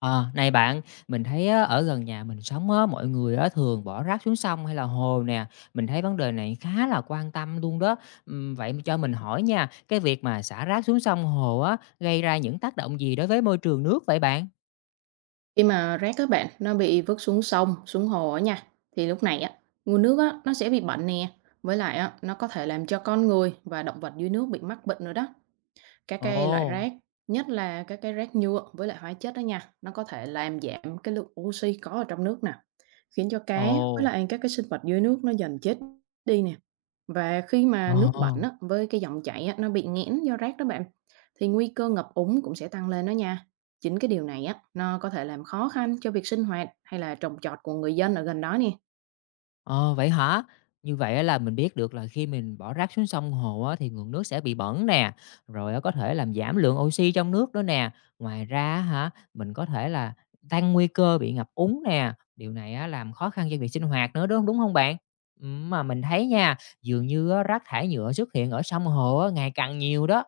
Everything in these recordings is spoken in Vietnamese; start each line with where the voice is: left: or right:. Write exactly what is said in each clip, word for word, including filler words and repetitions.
left: Ờ, này bạn, mình thấy á, ở gần nhà mình sống á, mọi người á, thường bỏ rác xuống sông hay là hồ nè. Mình thấy vấn đề này khá là quan tâm luôn đó. Ừm, Vậy mà cho mình hỏi nha, cái việc mà xả rác xuống sông hồ á, gây ra những tác động gì đối với môi trường nước vậy bạn?
right: Khi mà rác các bạn, nó bị vứt xuống sông, xuống hồ ở nha, thì lúc này á, nguồn nước á, nó sẽ bị bệnh nè. Với lại á, nó có thể làm cho con người và động vật dưới nước bị mắc bệnh nữa đó. Các cái loại
left: Ồ,
right: rác, nhất là các cái rác nhựa với lại hóa chất đó nha, nó có thể làm giảm cái lượng oxy có ở trong nước nè. Khiến cho cá với
left: ồ,
right: lại các cái sinh vật dưới nước nó dần chết đi nè. Và khi mà nước bẩn
left: ồ.
right: á, với cái dòng chảy á, nó bị nghẽn do rác đó bạn, thì nguy cơ ngập úng cũng sẽ tăng lên đó nha. Chính cái điều này á, nó có thể làm khó khăn cho việc sinh hoạt hay là trồng trọt của người dân ở gần đó nè.
left: Ờ, vậy hả? Như vậy á là mình biết được là khi mình bỏ rác xuống sông hồ á, thì nguồn nước sẽ bị bẩn nè, rồi á, có thể làm giảm lượng oxy trong nước đó nè. Ngoài ra hả, mình có thể là tăng nguy cơ bị ngập úng nè, điều này á, làm khó khăn cho việc sinh hoạt nữa, đúng không đúng hông bạn? Ừm, mà mình thấy nha, dường như á, rác thải nhựa xuất hiện ở sông hồ á, ngày càng nhiều đó.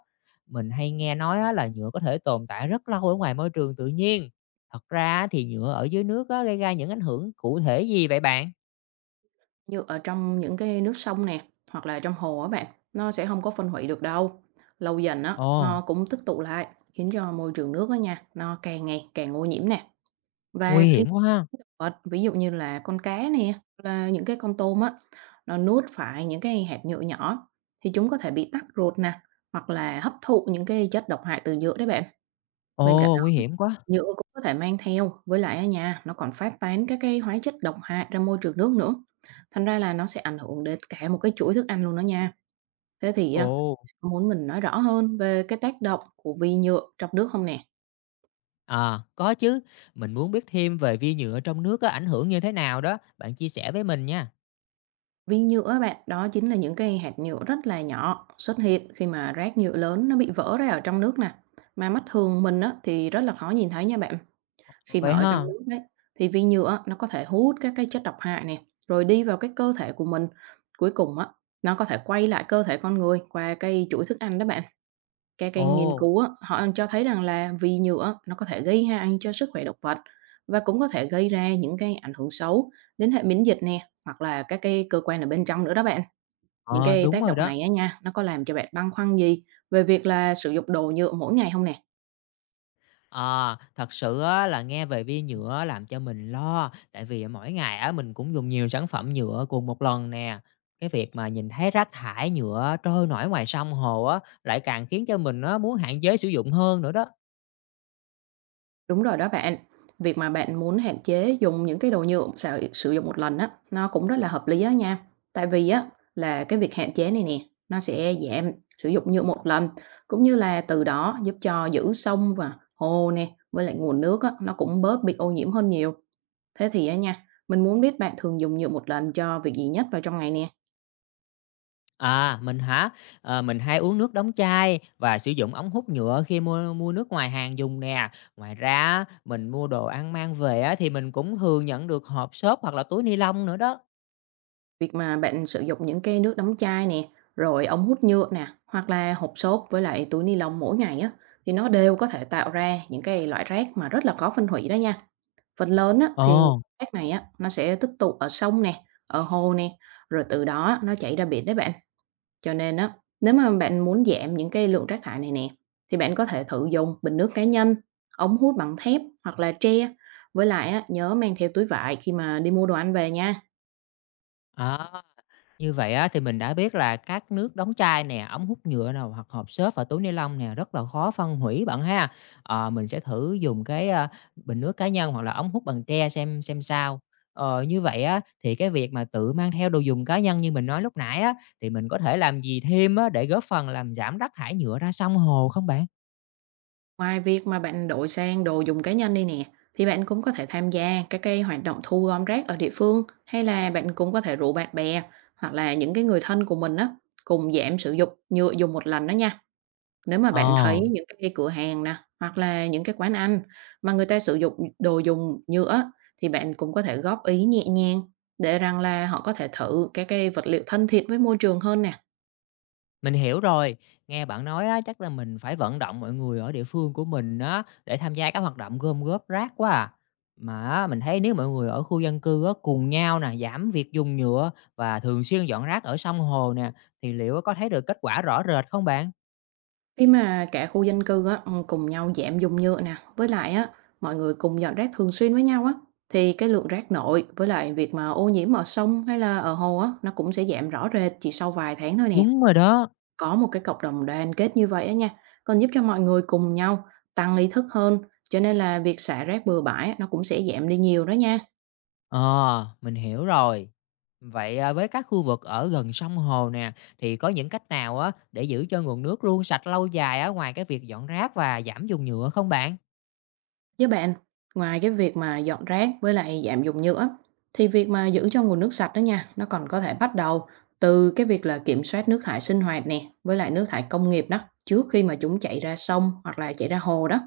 left: Mình hay nghe nói á, là nhựa có thể tồn tại rất lâu ở ngoài môi trường tự nhiên. Thật ra á, thì nhựa ở dưới nước á, gây ra những ảnh hưởng cụ thể gì vậy bạn?
right: Như ở trong những cái nước sông nè, hoặc là trong hồ á bạn, nó sẽ không có phân hủy được đâu. Lâu dần á,
left: Ồ.
right: nó cũng tích tụ lại, khiến cho môi trường nước á nha, nó càng ngày càng ô nhiễm nè. Và
left: Nguy
right: khi
left: hiểm quá ha!
right: Vật, ví dụ như là con cá nè, là những cái con tôm á, nó nuốt phải những cái hạt nhựa nhỏ thì chúng có thể bị tắc ruột nè, hoặc là hấp thụ những cái chất độc hại từ nhựa đấy bạn. Bên cạnh
left: Ồ, nguy
right: đó,
left: hiểm quá!
right: nhựa cũng có thể mang theo, với lại ở nhà nó còn phát tán các cái hóa chất độc hại ra môi trường nước nữa. Thành ra là nó sẽ ảnh hưởng đến cả một cái chuỗi thức ăn luôn đó nha. Thế thì á,
left: Ồ,
right: muốn mình nói rõ hơn về cái tác động của vi nhựa trong nước không nè?
left: à, có chứ, mình muốn biết thêm về vi nhựa trong nước có ảnh hưởng như thế nào đó, bạn chia sẻ với mình nha.
right: Viên nhựa bạn, đó chính là những cái hạt nhựa rất là nhỏ xuất hiện khi mà rác nhựa lớn nó bị vỡ ra ở trong nước nè. Mà mắt thường mình á, thì rất là khó nhìn thấy nha bạn.
left: Ờ,
right: Khi mà
left: vậy
right: ở trong
left: ha?
right: nước đấy thì viên nhựa nó có thể hút các cái chất độc hại này rồi đi vào cái cơ thể của mình. Cuối cùng á, nó có thể quay lại cơ thể con người qua cái chuỗi thức ăn đó bạn. Các cái nghiên
left: Ồ,
right: cứu á, họ cho thấy rằng là vi nhựa nó có thể gây hại cho sức khỏe động vật và cũng có thể gây ra những cái ảnh hưởng xấu đến hệ miễn dịch nè hoặc là các cái cơ quan ở bên trong nữa đó bạn. Những
left: ờ,
right: cái
left: đúng
right: tác
left: rồi
right: động
left: đó.
right: này á nha, nó có làm cho bạn băn khoăn gì về việc là sử dụng đồ nhựa mỗi ngày không nè?
left: À thật sự á là nghe về vi nhựa á làm cho mình lo, tại vì mỗi ngày á mình cũng dùng nhiều sản phẩm nhựa cùng một lần nè. Cái việc mà nhìn thấy rác thải nhựa trôi nổi ngoài sông hồ á, lại càng khiến cho mình á muốn hạn chế sử dụng hơn nữa đó.
right: Đúng rồi đó bạn, việc mà bạn muốn hạn chế dùng những cái đồ nhựa sử sử dụng một lần á, nó cũng rất là hợp lý đó nha. Tại vì á là cái việc hạn chế này nè, nó sẽ giảm sử dụng nhựa một lần, cũng như là từ đó giúp cho giữ sông và hồ nè, với lại nguồn nước á, nó cũng bớt bị ô nhiễm hơn nhiều. Thế thì á nha, mình muốn biết bạn thường dùng nhựa một lần cho việc gì nhất vào trong ngày nè?
left: À, mình hả? Ờ, mình hay uống nước đóng chai và sử dụng ống hút nhựa khi mua mua nước ngoài hàng dùng nè. Ngoài ra á, mình mua đồ ăn mang về á, thì mình cũng thường nhận được hộp xốp hoặc là túi ni lông nữa đó.
right: Việc mà bạn sử dụng những cái nước đóng chai nè, rồi ống hút nhựa nè, hoặc là hộp xốp với lại túi ni lông mỗi ngày á, thì nó đều có thể tạo ra những cái loại rác mà rất là khó phân hủy đó nha. Phần lớn á, thì
left: Ồ,
right: rác này á, nó sẽ tích tụ ở sông nè, ở hồ nè, rồi từ đó nó chảy ra biển đấy bạn. Cho nên á, nếu mà bạn muốn giảm những cái lượng rác thải này nè, thì bạn có thể thử dùng bình nước cá nhân, ống hút bằng thép hoặc là tre. Với lại á, nhớ mang theo túi vải khi mà đi mua đồ ăn về nha.
left: à. Như vậy á, thì mình đã biết là các nước đóng chai nè, ống hút nhựa nào hoặc hộp xốp và túi ni lông nè rất là khó phân hủy bạn ha. Ờ, mình sẽ thử dùng cái, a, bình nước cá nhân hoặc là ống hút bằng tre xem xem sao. Ờ, như vậy á, thì cái việc mà tự mang theo đồ dùng cá nhân như mình nói lúc nãy á, thì mình có thể làm gì thêm á để góp phần làm giảm rác thải nhựa ra sông hồ không bạn?
right: Ngoài việc mà bạn đổi sang đồ dùng cá nhân đi nè, thì bạn cũng có thể tham gia các cái hoạt động thu gom rác ở địa phương hay là bạn cũng có thể rủ bạn bè hoặc là những cái người thân của mình á cùng giảm sử dụng nhựa dùng một lần đó nha. Nếu mà bạn
left: Ờ.
right: thấy những cái cửa hàng nè hoặc là những cái quán ăn mà người ta sử dụng đồ dùng nhựa á, thì bạn cũng có thể góp ý nhẹ nhàng để rằng là họ có thể thử các cái vật liệu thân thiện với môi trường hơn nè.
left: Mình hiểu rồi, nghe bạn nói á, chắc là mình phải vận động mọi người ở địa phương của mình á, để tham gia các hoạt động gom góp rác quá à. Mà á, mình thấy nếu mọi người ở khu dân cư á, cùng nhau nè, giảm việc dùng nhựa và thường xuyên dọn rác ở sông hồ nè, thì liệu có thấy được kết quả rõ rệt không bạn?
right: Khi mà cả khu dân cư á, ừ, cùng nhau giảm dùng nhựa nè, với lại á, mọi người cùng dọn rác thường xuyên với nhau á, thì cái lượng rác nội với lại việc mà ô nhiễm ở sông hay là ở hồ á, nó cũng sẽ giảm rõ rệt chỉ sau vài tháng thôi nè.
left: Đúng rồi đó.
right: Có một cái cộng đồng đoàn kết như vậy á nha, còn giúp cho mọi người cùng nhau tăng ý thức hơn, cho nên là việc xả rác bừa bãi á, nó cũng sẽ giảm đi nhiều đó nha.
left: Ờ, mình hiểu rồi. Vậy à, với các khu vực ở gần sông hồ nè, thì có những cách nào á, để giữ cho nguồn nước luôn sạch lâu dài á, ngoài cái việc dọn rác và giảm dùng nhựa không bạn?
right: Với bạn, ngoài cái việc mà dọn rác với lại giảm dùng nhựa thì việc mà giữ cho nguồn nước sạch đó nha, nó còn có thể bắt đầu từ cái việc là kiểm soát nước thải sinh hoạt nè, với lại nước thải công nghiệp đó trước khi mà chúng chảy ra sông hoặc là chảy ra hồ đó.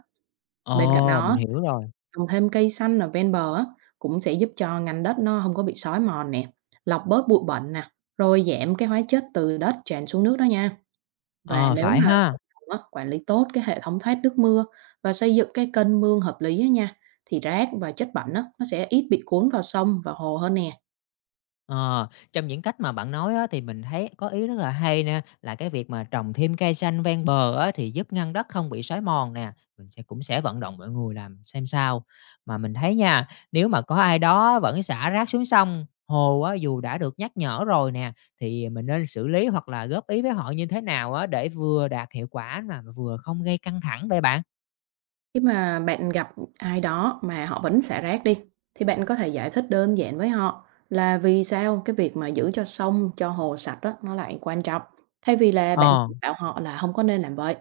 right: Bên cạnh
left: Ồ, mình
right: đó,
left: hiểu rồi.
right: trồng thêm cây xanh ở ven bờ á, cũng sẽ giúp cho ngành đất nó không có bị xói mòn nè, lọc bớt bụi bẩn nè, rồi giảm cái hóa chất từ đất tràn xuống nước đó nha. Và
left: Ờ,
right: nếu
left: phải
right: mà
left: ha.
right: cộng đồng á, quản lý tốt cái hệ thống thoát nước mưa và xây dựng cái kênh mương hợp lý á nha, thì rác và chất bẩn á, nó sẽ ít bị cuốn vào sông và hồ hơn nè.
left: Ờ, trong những cách mà bạn nói á, thì mình thấy có ý rất là hay nè, là cái việc mà trồng thêm cây xanh ven bờ á, thì giúp ngăn đất không bị xói mòn nè, mình sẽ cũng sẽ vận động mọi người làm xem sao. Mà mình thấy nha, nếu mà có ai đó vẫn xả rác xuống sông, hồ á, dù đã được nhắc nhở rồi nè, thì mình nên xử lý hoặc là góp ý với họ như thế nào á, để vừa đạt hiệu quả mà vừa không gây căng thẳng vậy bạn?
right: Khi mà bạn gặp ai đó mà họ vẫn xả rác đi, thì bạn có thể giải thích đơn giản với họ là vì sao cái việc mà giữ cho sông, cho hồ sạch á, nó lại quan trọng, thay vì là bạn
left: Ờ,
right: chỉ bảo họ là không có nên làm vậy.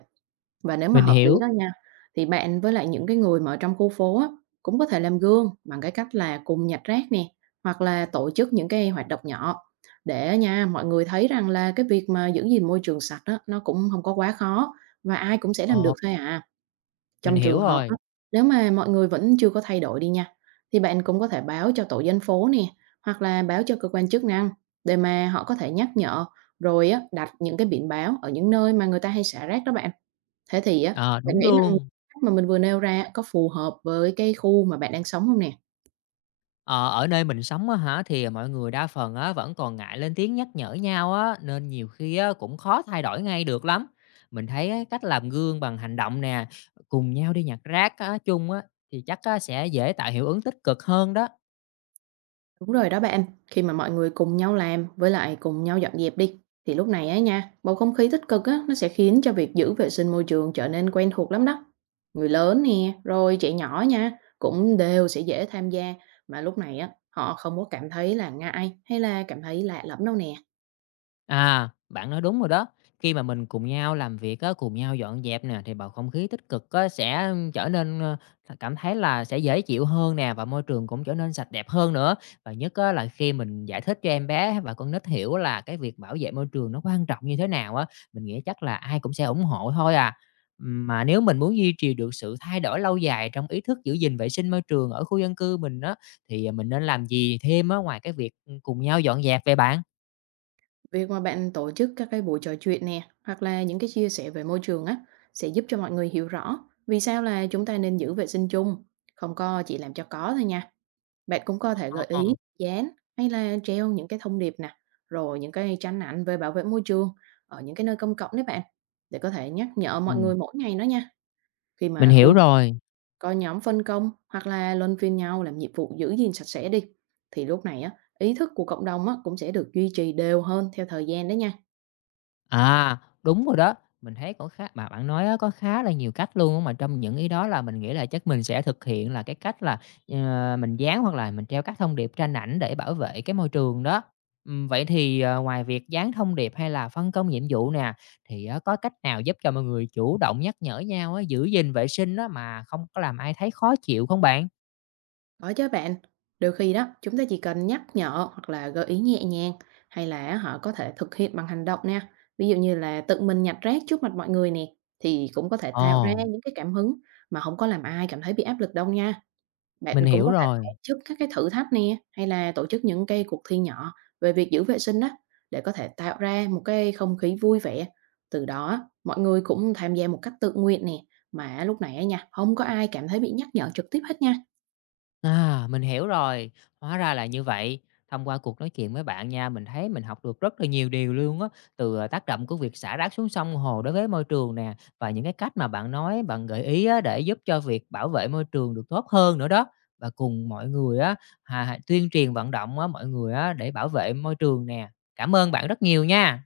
right: Và nếu mà
left: mình
right: hợp lý
left: hiểu.
right: đó nha, thì bạn với lại những cái người mà ở trong khu phố á, cũng có thể làm gương bằng cái cách là cùng nhặt rác nè, hoặc là tổ chức những cái hoạt động nhỏ để nha, mọi người thấy rằng là cái việc mà giữ gìn môi trường sạch á, nó cũng không có quá khó và ai cũng sẽ làm
left: Ờ,
right: được thôi à.
left: mình
right: Trong trường
left: hiểu
right: hợp
left: rồi.
right: á, nếu mà mọi người vẫn chưa có thay đổi đi nha, thì bạn cũng có thể báo cho tổ dân phố nè, hoặc là báo cho cơ quan chức năng để mà họ có thể nhắc nhở, rồi á, đặt những cái biển báo ở những nơi mà người ta hay xả rác đó bạn. Thế thì á,
left: Ờ,
right: bạn
left: đúng
right: nghĩ rằng
left: luôn.
right: cách mà mình vừa nêu ra á, có phù hợp với cái khu mà bạn đang sống hông nè?
left: Ờ, ở nơi mình sống á hả, thì mọi người đa phần á vẫn còn ngại lên tiếng nhắc nhở nhau á, nên nhiều khi á cũng khó thay đổi ngay được lắm. Mình thấy á, cách làm gương bằng hành động nè, cùng nhau đi nhặt rác á, chung á, thì chắc á, sẽ dễ tạo hiệu ứng tích cực hơn đó.
right: Đúng rồi đó bạn, khi mà mọi người cùng nhau làm với lại cùng nhau dọn dẹp đi, thì lúc này á nha, bầu không khí tích cực á, nó sẽ khiến cho việc giữ vệ sinh môi trường trở nên quen thuộc lắm đó. Người lớn nè, rồi trẻ nhỏ nha, cũng đều sẽ dễ tham gia, mà lúc này á, họ không có cảm thấy là ngại hay là cảm thấy lạ lẫm đâu nè.
left: À, bạn nói đúng rồi đó. Khi mà mình cùng nhau làm việc á, cùng nhau dọn dẹp nè, thì bầu không khí tích cực á, sẽ trở nên ờ, cảm thấy là sẽ dễ chịu hơn nè và môi trường cũng trở nên sạch đẹp hơn nữa. Và nhất á, là khi mình giải thích cho em bé và con nít hiểu là cái việc bảo vệ môi trường nó quan trọng như thế nào á, mình nghĩ chắc là ai cũng sẽ ủng hộ thôi à. Mà nếu mình muốn duy trì được sự thay đổi lâu dài trong ý thức giữ gìn vệ sinh môi trường ở khu dân cư mình á, thì à, mình nên làm gì thêm á, ngoài cái việc cùng nhau dọn dẹp về bạn?
right: Việc mà bạn tổ chức các cái buổi trò chuyện nè, hoặc là những cái chia sẻ về môi trường á, sẽ giúp cho mọi người hiểu rõ vì sao là chúng ta nên giữ vệ sinh chung, không có chỉ làm cho có thôi nha. Bạn cũng có thể gợi
left: Ờ.
right: ý, dán hay là treo những cái thông điệp nè, rồi những cái tranh ảnh về bảo vệ môi trường ở những cái nơi công cộng đấy bạn, để có thể nhắc nhở
left: Ừ.
right: mọi người mỗi ngày đó nha. Khi
left: Mình
right: mà
left: hiểu
right: khu
left: rồi.
right: có nhóm phân công hoặc là luân phiên nhau làm nhiệm vụ giữ gìn sạch sẽ đi, thì lúc này á, ý thức của cộng đồng á, cũng sẽ được duy trì đều hơn theo thời gian đấy nha.
left: À, đúng rồi đó. Mình thấy có khá mà bạn nói á, có khá là nhiều cách luôn á, mà trong những ý đó là mình nghĩ là chắc mình sẽ thực hiện là cái cách là, ờ, mình dán hoặc là mình treo các thông điệp tranh ảnh để bảo vệ cái môi trường đó. Ừm, vậy thì, ờ, ngoài việc dán thông điệp hay là phân công nhiệm vụ nè, thì á, có cách nào giúp cho mọi người chủ động nhắc nhở nhau á, giữ gìn vệ sinh á, mà không có làm ai thấy khó chịu không bạn?
right: Có chứ bạn, đôi khi đó chúng ta chỉ cần nhắc nhở hoặc là gợi ý nhẹ nhàng hay là họ có thể thực hiện bằng hành động nè. Ví dụ như là tự mình nhặt rác trước mặt mọi người nè thì cũng có thể tạo ra
left: Ồ,
right: những cái cảm hứng mà không có làm ai cảm thấy bị áp lực đâu nha.
left: mình
right: Bạn cũng
left: hiểu
right: có thể tổ
left: rồi.
right: chức các cái thử thách nè hay là tổ chức những cái cuộc thi nhỏ về việc giữ vệ sinh đó để có thể tạo ra một cái không khí vui vẻ. Từ đó mọi người cũng tham gia một cách tự nguyện nè mà lúc này á nha, không có ai cảm thấy bị nhắc nhở trực tiếp hết nha.
left: À, mình hiểu rồi, hóa ra là như vậy. Thông qua cuộc nói chuyện với bạn nha, mình thấy mình học được rất là nhiều điều luôn á, từ, à, tác động của việc xả rác xuống sông hồ đối với môi trường nè, và những cái cách mà bạn nói, bạn gợi ý á, để giúp cho việc bảo vệ môi trường được tốt hơn nữa đó. Và cùng mọi người á, hà tuyên truyền vận động á, mọi người á, để bảo vệ môi trường nè. Cảm ơn bạn rất nhiều nha.